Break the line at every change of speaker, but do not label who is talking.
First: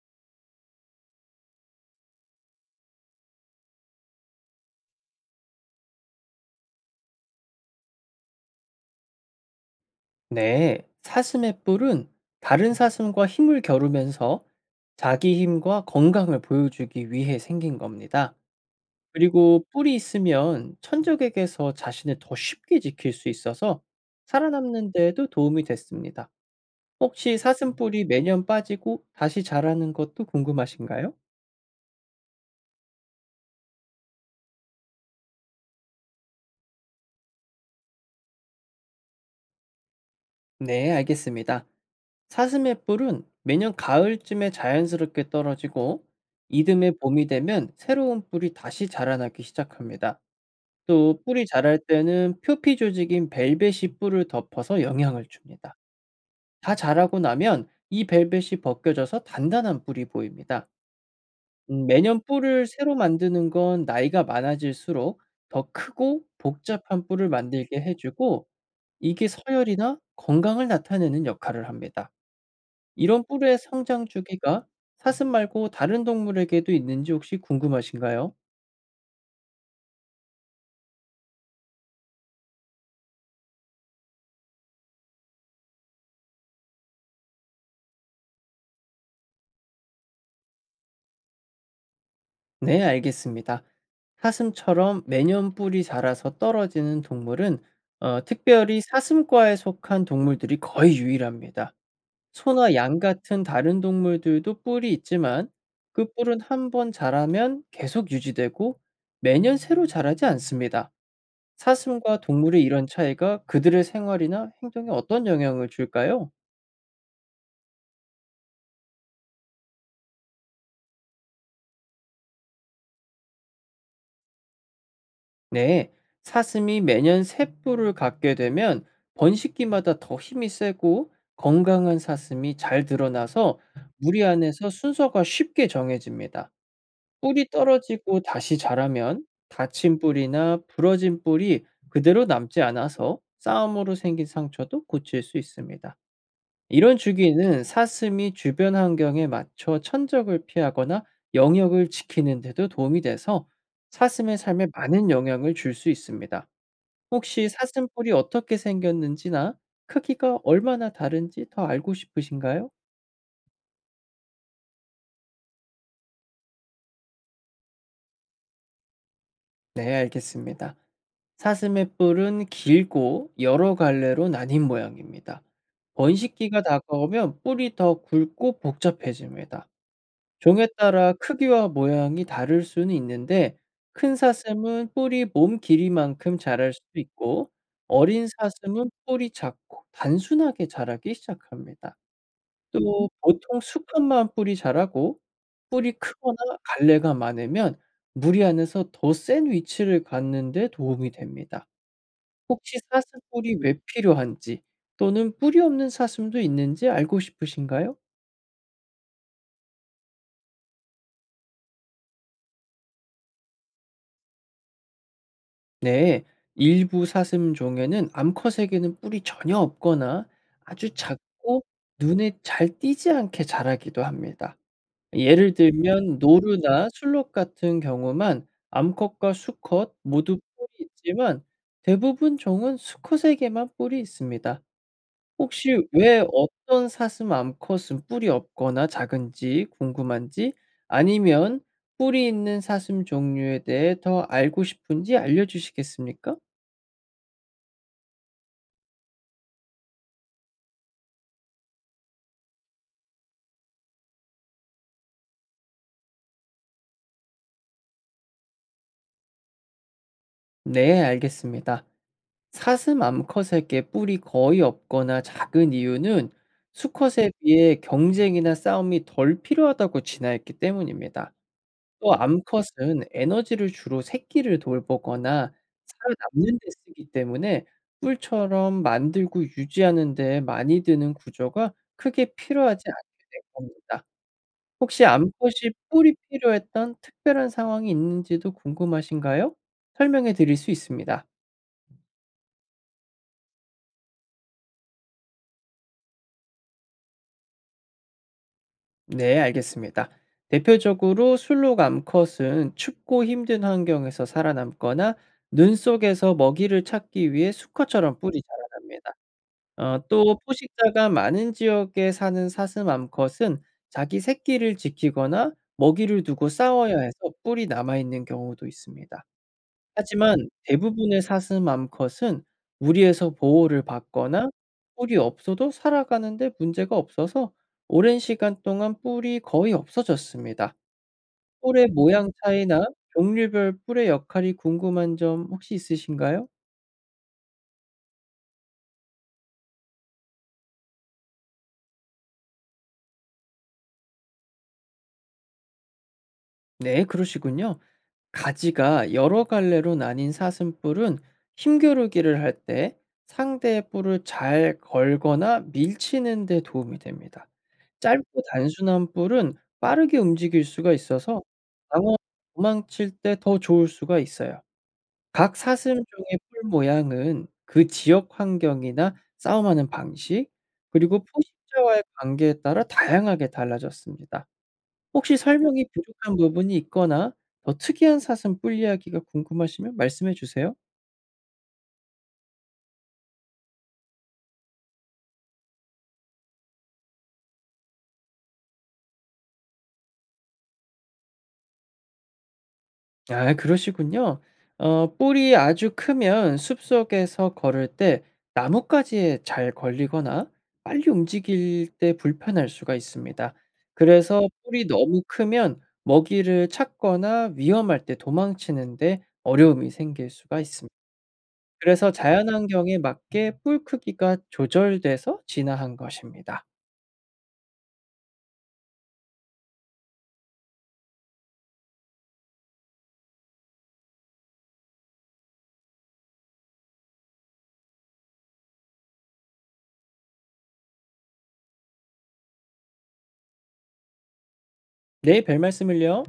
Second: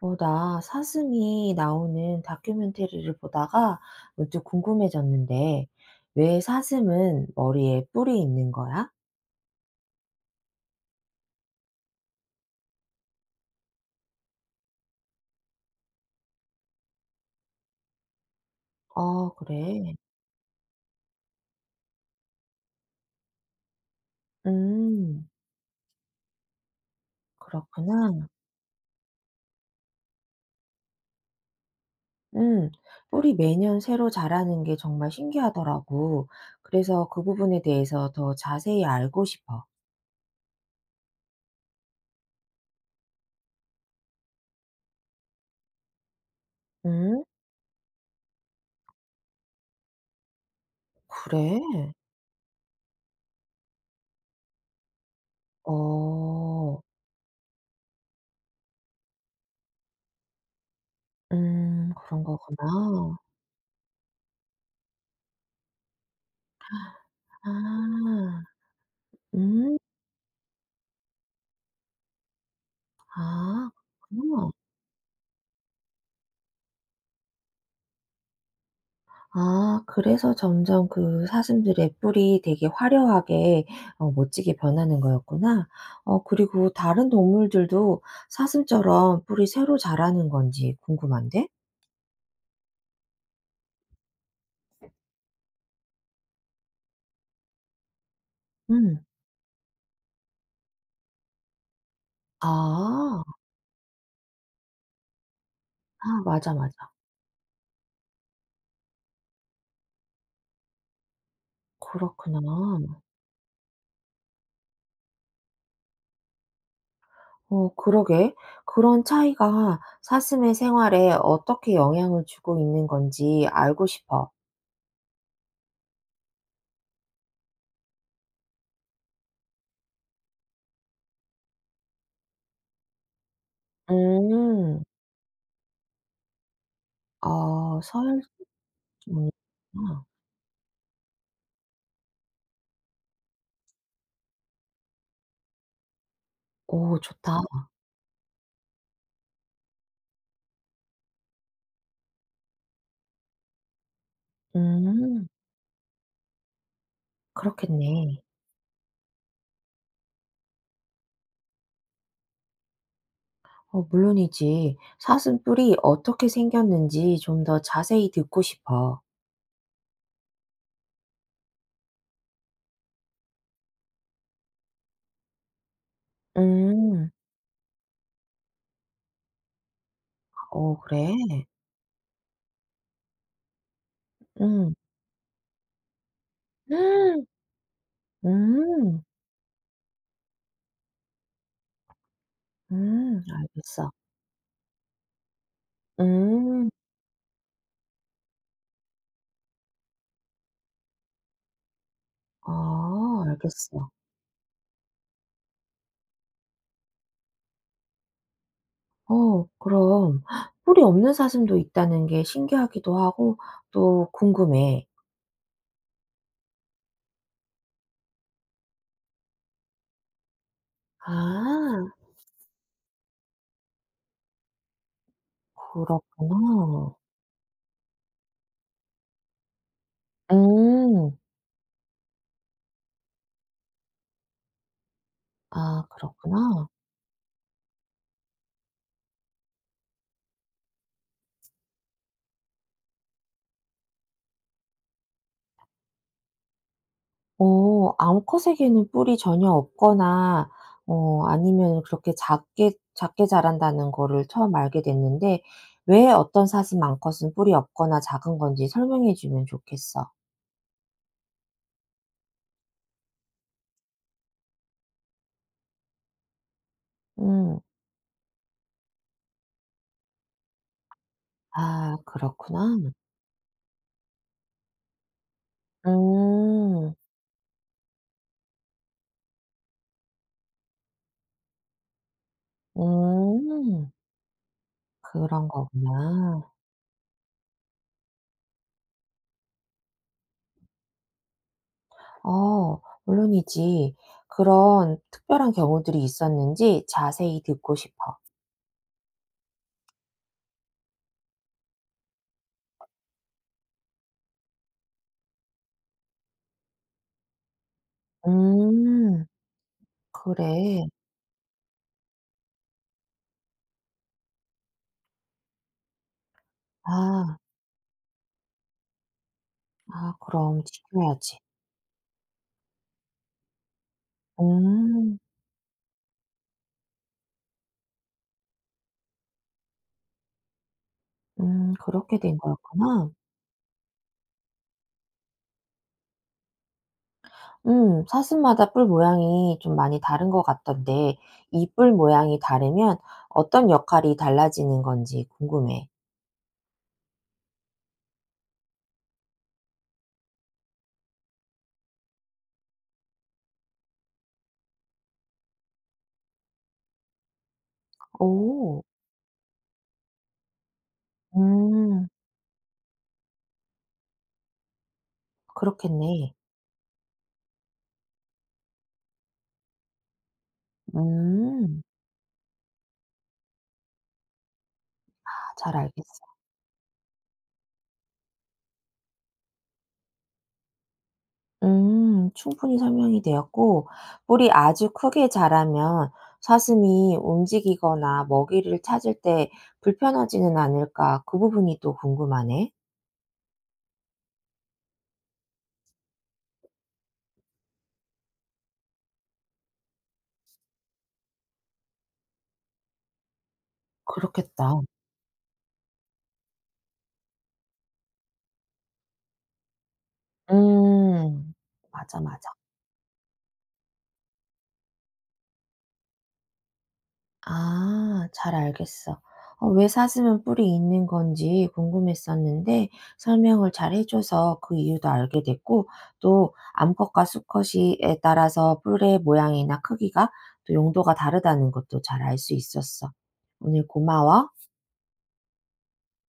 나 사슴이 나오는 다큐멘터리를 보다가 문득 궁금해졌는데, 왜 사슴은 머리에 뿔이 있는 거야?
네, 사슴의 뿔은 다른 사슴과 힘을 겨루면서 자기 힘과 건강을 보여주기 위해 생긴 겁니다.
아,
그리고 뿔이
그래.
있으면 천적에게서 자신을 더 쉽게 지킬 수 있어서 살아남는 데에도
음,
도움이 됐습니다. 혹시 사슴 뿔이
그렇구나.
매년 빠지고 다시 자라는 것도 궁금하신가요?
음, 뿔이 매년 새로 자라는 게 정말 신기하더라고. 그래서 그 부분에 대해서 더 자세히 알고 싶어.
네, 알겠습니다. 사슴의 뿔은 매년 가을쯤에 자연스럽게 떨어지고 이듬해
음,
봄이 되면 새로운 뿔이 다시 자라나기 시작합니다. 또 뿔이
그래.
자랄 때는 표피 조직인 벨벳이 뿔을 덮어서 영향을 줍니다. 다
어,
자라고 나면 이 벨벳이 벗겨져서 단단한 뿔이 보입니다. 매년
그런
뿔을 새로
거구나.
만드는 건 나이가 많아질수록 더 크고 복잡한 뿔을 만들게
아,
해주고 이게
음,
서열이나 건강을 나타내는 역할을 합니다. 이런 뿔의
아,
성장
그렇구나.
주기가 사슴 말고 다른 동물에게도 있는지 혹시 궁금하신가요?
아 그래서 점점 그 사슴들의 뿔이 되게 화려하게 멋지게 변하는 거였구나. 그리고 다른 동물들도 사슴처럼 뿔이 새로 자라는 건지 궁금한데?
네, 알겠습니다. 사슴처럼 매년 뿔이 자라서 떨어지는 동물은 특별히
음.
사슴과에 속한 동물들이 거의 유일합니다. 소나 양
아.
같은 다른 동물들도 뿔이 있지만 그
아
뿔은
맞아,
한
맞아.
번 자라면 계속 유지되고 매년 새로 자라지 않습니다. 사슴과
그렇구나.
동물의 이런 차이가 그들의 생활이나 행동에 어떤 영향을 줄까요?
그러게. 그런 차이가 사슴의 생활에 어떻게 영향을 주고 있는 건지 알고 싶어.
네, 사슴이 매년 새 뿔을 갖게 되면 번식기마다 더 힘이 세고 건강한 사슴이 잘 드러나서 무리 안에서
음.
순서가 쉽게 정해집니다.
아
뿔이
서열
떨어지고 다시
종
자라면
구
다친
나
뿔이나 부러진 뿔이 그대로 남지 않아서 싸움으로 생긴 상처도 고칠 수 있습니다. 이런
오 좋다.
주기는 사슴이 주변 환경에 맞춰 천적을 피하거나 영역을 지키는 데도 도움이 돼서 사슴의 삶에 많은
음.
영향을 줄 수 있습니다. 혹시 사슴뿔이
그렇겠네.
어떻게 생겼는지나 크기가 얼마나 다른지 더 알고 싶으신가요?
물론이지. 사슴뿔이 어떻게 생겼는지 좀 더 자세히 듣고 싶어.
네, 알겠습니다. 사슴의 뿔은 길고 여러 갈래로 나뉜 모양입니다. 번식기가
음.
다가오면 뿔이 더 굵고 복잡해집니다. 종에
그래?
따라 크기와 모양이 다를 수는 있는데 큰
음.
사슴은 뿌리 몸 길이만큼 자랄 수도
음.
있고 어린 사슴은
음.
뿌리 작고 단순하게 자라기 시작합니다. 또 보통
알겠어.
수컷만 뿌리 자라고 뿌리 크거나
음.
갈래가 많으면 무리 안에서 더 센 위치를 갖는 데 도움이 됩니다.
아
혹시 사슴 뿔이 왜
알겠어.
필요한지 또는 뿔이 없는 사슴도 있는지 알고 싶으신가요?
그럼 뿔이 없는 사슴도 있다는 게 신기하기도 하고 또 궁금해.
네, 일부 사슴종에는 암컷에게는 뿔이 전혀 없거나 아주 작고
아
눈에 잘 띄지 않게 자라기도 합니다. 예를 들면 노루나
그렇구나.
술록 같은 경우만 암컷과 수컷 모두 뿔이
음.
있지만 대부분 종은 수컷에게만 뿔이 있습니다.
아
혹시 왜
그렇구나.
어떤 사슴 암컷은 뿔이 없거나 작은지 궁금한지 아니면 뿔이 있는 사슴 종류에 대해 더 알고 싶은지 알려주시겠습니까?
암컷에게는 뿔이 전혀 없거나 아니면 그렇게 작게 작게 자란다는 거를 처음 알게 됐는데 왜 어떤 사슴 암컷은 뿔이 없거나 작은 건지 설명해 주면 좋겠어.
네, 알겠습니다. 사슴 암컷에게 뿔이 거의 없거나 작은 이유는 수컷에
음.
비해 경쟁이나 싸움이 덜 필요하다고 진화했기 때문입니다.
아
또
그렇구나.
암컷은 에너지를 주로 새끼를 돌보거나 살아남는 데
음.
쓰기 때문에 뿔처럼 만들고 유지하는 데 많이 드는 구조가 크게 필요하지 않게 된
음.
겁니다. 혹시
그런
암컷이 뿔이
거구나.
필요했던 특별한 상황이 있는지도 궁금하신가요? 설명해 드릴 수 있습니다.
물론이지. 그런 특별한 경우들이 있었는지 자세히 듣고 싶어.
네, 알겠습니다. 대표적으로 술록 암컷은 춥고 힘든 환경에서 살아남거나 눈 속에서 먹이를 찾기 위해 수컷처럼 뿔이 자라납니다.
음.
또
그래.
포식자가 많은 지역에 사는 사슴 암컷은 자기 새끼를 지키거나 먹이를 두고 싸워야 해서
아.
뿔이 남아있는 경우도 있습니다.
아
하지만
그럼
대부분의
지켜야지.
사슴 암컷은 무리에서 보호를 받거나 뿔이
음.
없어도 살아가는 데 문제가 없어서 오랜 시간 동안 뿔이 거의 없어졌습니다. 뿔의
그렇게
모양
된
차이나
거였구나.
종류별 뿔의 역할이 궁금한 점 혹시 있으신가요?
사슴마다 뿔 모양이 좀 많이 다른 것 같던데 이 뿔 모양이 다르면 어떤 역할이 달라지는 건지 궁금해.
네, 그러시군요. 가지가 여러 갈래로 나뉜 사슴뿔은 힘겨루기를 할 때 상대의 뿔을 잘 걸거나 밀치는 데 도움이 됩니다. 짧고
오.
단순한 뿔은 빠르게 움직일 수가 있어서
음.
방어 도망칠 때 더 좋을 수가 있어요. 각
그렇겠네.
사슴종의 뿔 모양은 그 지역 환경이나 싸움하는 방식, 그리고
음.
포식자와의 관계에 따라 다양하게 달라졌습니다.
아
혹시
잘
설명이
알겠어.
부족한 부분이 있거나 더 특이한 사슴 뿔 이야기가 궁금하시면 말씀해 주세요.
충분히 설명이 되었고 뿔이 아주 크게 자라면 사슴이 움직이거나 먹이를 찾을 때 불편하지는 않을까 그 부분이 또 궁금하네.
아, 그러시군요. 어 뿔이 아주 크면 숲속에서 걸을 때 나뭇가지에 잘 걸리거나 빨리 움직일 때 불편할 수가 있습니다. 그래서
그렇겠다.
뿔이 너무 크면 먹이를 찾거나 위험할 때 도망치는데 어려움이 생길 수가 있습니다.
음.
그래서
맞아, 맞아.
자연환경에 맞게 뿔 크기가 조절돼서 진화한 것입니다.
아 잘 알겠어. 왜 사슴은 뿔이 있는 건지 궁금했었는데 설명을 잘 해 줘서 그 이유도 알게 됐고 또 암컷과 수컷이 에 따라서 뿔의 모양이나 크기가 또 용도가 다르다는 것도 잘 알 수 있었어. 오늘 고마워.
네, 별말씀을요.